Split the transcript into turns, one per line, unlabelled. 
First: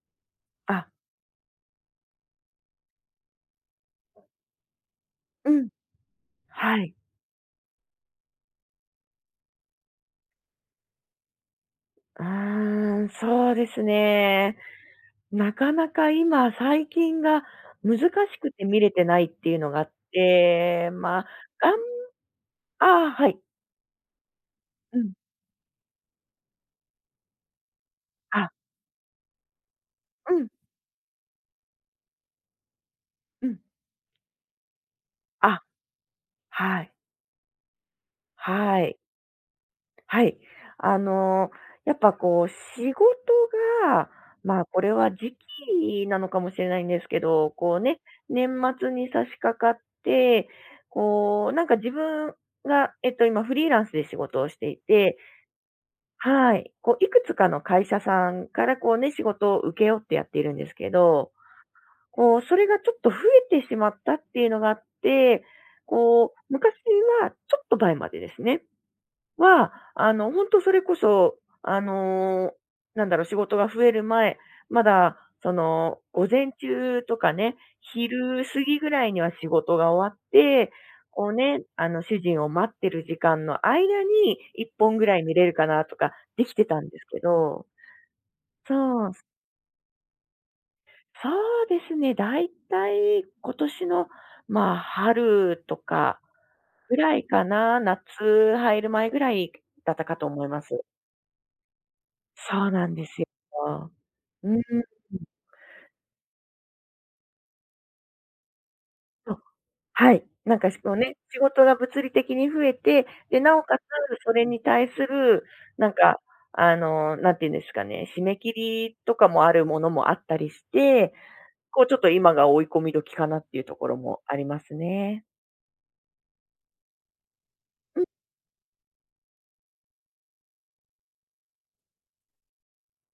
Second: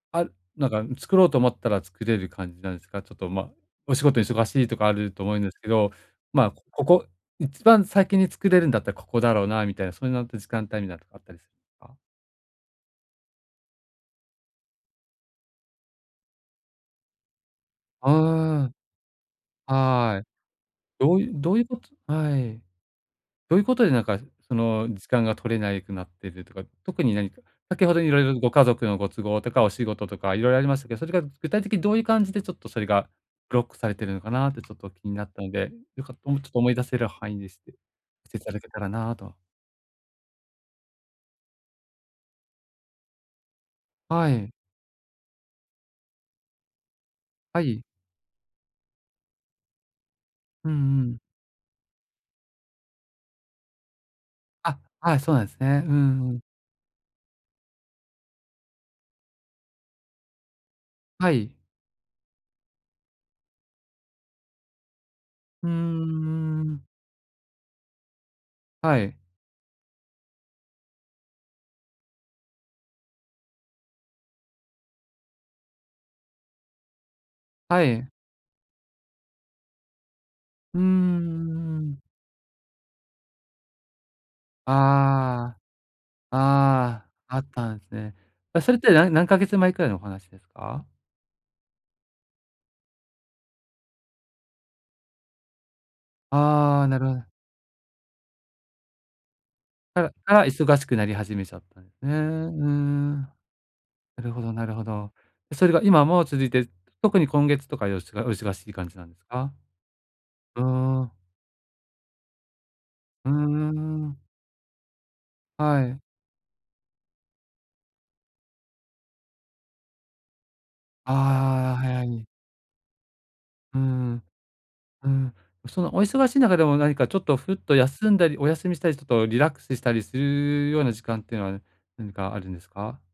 あ、なんか、
あ。
ん、作ろうと思ったら作れる感じなんですか？ちょっと、ま、お仕事忙しいとかあると思うん
う
ですけ
ん。
ど、まあ、
は
こ
い。
こ、一番先に作れるんだったら、ここだろうなみたいな、そういうのと、時間帯みないなのとか、あったりか？
ああ、そうですね。なかなか今最近が難しくて、
あ
見れてないっていうの
あ、
があっ
はい。
て。
ど
ま
う
あ、
いうどういう
がん
ことはい。
ああ、はい。
どういうことで、なんか、その、
う
時
ん。
間が取れないくなってるとか。特に何か先ほどいろいろ、
あ。
ご家族のご都合とかお仕事と
う
か、色
ん。
々ありましたけど、それが具体的にどういう感じで、ちょっとそれが、
う
ブ
ん。
ロックされているのかなって、ちょっと気になったの
あ、
で、よかもうちょっと思い
は
出
い。
せる範囲でしてしていただけた
は
ら
い。
なあと。
はい。あの、やっぱ、こう、仕事が
はい。
まあ、これは時期なのかもしれないんですけど。
は
こう、
い。
ね、年末に差し掛かって
うんうん。
こう、なんか、自分が、えっと、今、フリーランスで仕事をしてい
あ、は
て
い。そうなんすね。うんうん。
はい。こう、いくつかの会社さんから、こうね、仕事を請け負ってやっているんですけど。
はい。
こう、それがちょっと、増えてしまったっていうのがあって。
ふー
こう、
ん、うー
昔
ん。
はちょっと前までですね。
はい。
は、あの、ほんとそれこそ、あの、なんだろう、仕事が増える前まだ、その、午前中とかね、
はい。
昼過ぎぐらいには仕事が終わって、
うーん
こうね、
うー
あ
ん。
の、主人を待ってる時間の間に、1本ぐらい観れる
あ
かなとか、
あ。
できてたんです
ああ。
け
あっ
ど。
たんすね。え、それって、
そう。
何何ヶ月前くらいのお話ですか？
そうですね、だいたい今年の、まあ、春とか
ああ、
ぐ
なるほ
らい
ど。
かな。夏入る前ぐらいだっ
か
たかと
ら
思
が
いま
忙
す。
しくなり始めちゃったんすね。うー
そうなんで
ん。
す
な
よ。
るほ
う
ど
ーん。
なるほど。それが今も続いて、特に今月とか、よしがお忙しい感じなんです
あ、
か？
はい。なん
うー
か、しかも
ん。
ね、仕事が物理的に増えて、
う
で、なお
んうん
かつ
うん。
それに対する、
は
なん
い。
か、あの、なんていうんですかね、締め切りとかもあるものもあったりして、
ああ、
こう、ちょっ
は
と、
い。
今が追い込み時かなっていうと
う
ころも、
ん。
あります
う
ね。
ん。そのお忙しい中でも、何かちょっと、ふっと
うん。
休んだり、お休みしたり、ちょっとリラックスしたりするような時間っていうのは、何かあるんですか？